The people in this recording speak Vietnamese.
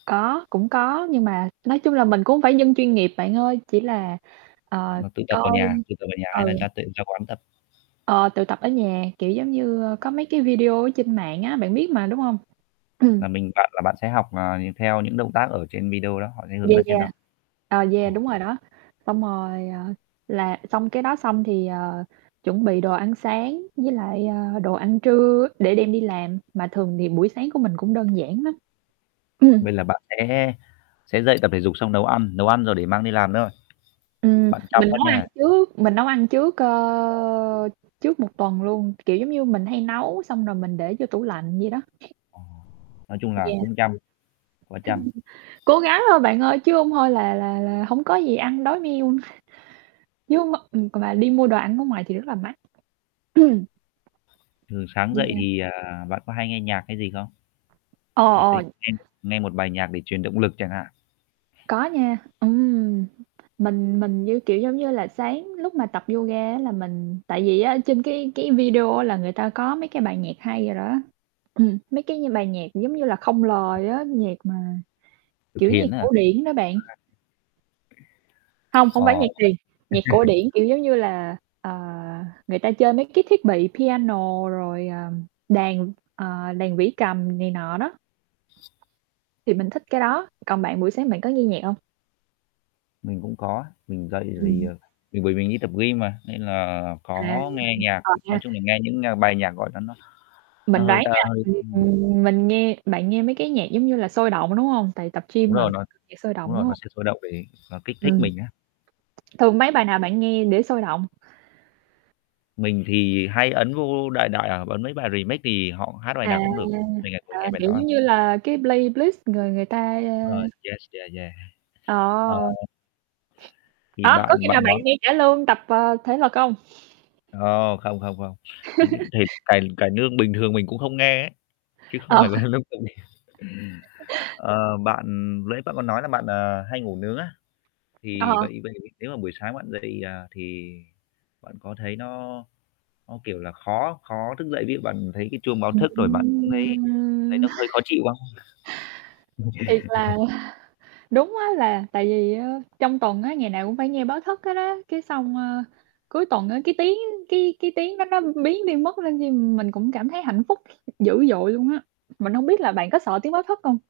Có, cũng có, nhưng mà nói chung là mình cũng hông phải dân chuyên nghiệp bạn ơi, chỉ là, ờ, Mà tự tập ở coi nhà, tự tập ở nhà hay là ừ. t ra quán tập? Ờ, tự tập ở nhà. Kiểu, giống như, ơ, có [unintelligible] mấy cái video ở trên mạng á, bạn biết mà, đúng hông? Ừm. Nà mình bạn là bạn sẽ học, ờ, nh theo những động tác ở trên video đó, họ sẽ hướng Yeah, dẫn trên đó. yeah. Ờ, Ờ. yeah, đúng rồi đó. Xong rồi, ờ, là xong cái đó xong thì, ờ, chuẩn bị đồ ăn sáng, với lại, ờ, đồ ăn trưa để đem đi làm, mà thường thì buổi sáng của mình cũng đơn giản lắm. Ừm. Vậy là bạn sẽ sẽ dậy tập thể dục xong nấu ăn, nấu ăn rồi để mang đi làm nữa thôi? Ừm, Bạn chăm mình quá nấu ăn nha! trước mình nấu ăn trước, ơ, trước 1 tuần luôn, kiểu, giống như mình hay nấu xong rồi mình để vô tủ lạnh vậy đó. Ờ, nói chung là Yeah. cũng chăm, quá chăm. [unintelligible] Cố gắng thôi bạn ơi, chứ hông thôi là là là hông có gì ăn đói meo. Nhưng mà ừm, c mà đi mua đồ ăn ở ngoài thì rất là mắc. Thường sáng dậy Yeah. thì, à, bạn có hay nghe nhạc hay gì không? Ờ, Ừ, thấy ờ. nghe nghe một bài nhạc để truyền động lực chẳng hạn? Có nha, ừm. Mình mình như, kiểu, giống như là, sáng lúc mà tập yoga á là, mình tại vì á trên cái cái video á là người ta có mấy cái bài nhạc hay rồi đó, ừm, mấy cái bài nhạc, giống như là, không [unintelligible] lời á, nhạc mà, Tập kiểu, nhạc thiền á hả? cổ điển đó bạn. [unintelligible] Hông, hông phải Ờ. nhạc thiền, nhạc cổ điển, kiểu, giống như là, ờ, người ta chơi mấy cái thiết bị piano, rồi, à, đàn, ờ, đàn vĩ cầm này nọ đó. Thì mình thích cái đó. Còn bạn buổi sáng bạn có nghe nhạc hông? Mình cũng có, mình dậy thì, Ừm. ờ, mình bởi mình đi tập gym mà nên là À, có nghe nhạc, ờ, nha. nói chung là nghe những, ơ, bài nhạc, gọi là, nó Mình nó hơi đoán ta nha, hơi, [unintelligible] ưm ừm, mình nghe bạn nghe mấy cái nhạc giống như là sôi động, đúng hông? Tại tập Đúng gym mà, rồi, nó [unintelligible] sôi đúng động, đúng rồi, nó hông? sẽ sôi động về nó kích thích Ừm. mình á. Thường mấy bài nào bạn nghe để sôi động? Mình thì hay ấn vô đại đại à, ấn mấy bài remake thì họ hát bài À, nào cũng được, mình lại ngồi à, nghe bài kiểu, đó à. giống như là cái playlist người người ta, ơ Rồi, yes, yeah, yeah. Ờ Ờ! Thì Hả? Có bạn khi bạn nào bạn nói nghe cải lương tập, ờ, thể lực hông? Không, không, không, không. Những cái thể cải cải nương bình thường mình cũng không nghe ấy, chứ không Ờ. phải là lúc tập gym. Ờ, bạn nãy bạn có nói là bạn, ờ, hay ngủ nướng á, thì Ờ. vậy vậy nếu mà buổi sáng bạn dậy, à, thì bạn có thấy nó nó, kiểu là, khó khó thức dậy, ví dụ bạn thấy cái chuông báo thức rồi bạn cũng thấy thấy Ừm! nó hơi khó chịu không? Thiệt là đúng á. là tại vì á, trong tuần á, ngày nào cũng phải nghe báo thức hết á, cái xong, ơ, cuối tuần á, cái tiếng cái cái tiếng đó nó biến đi mất nên chi mình cũng cảm thấy hạnh phúc dữ dội luôn á, mình hông biết là bạn có sợ tiếng báo thức hông?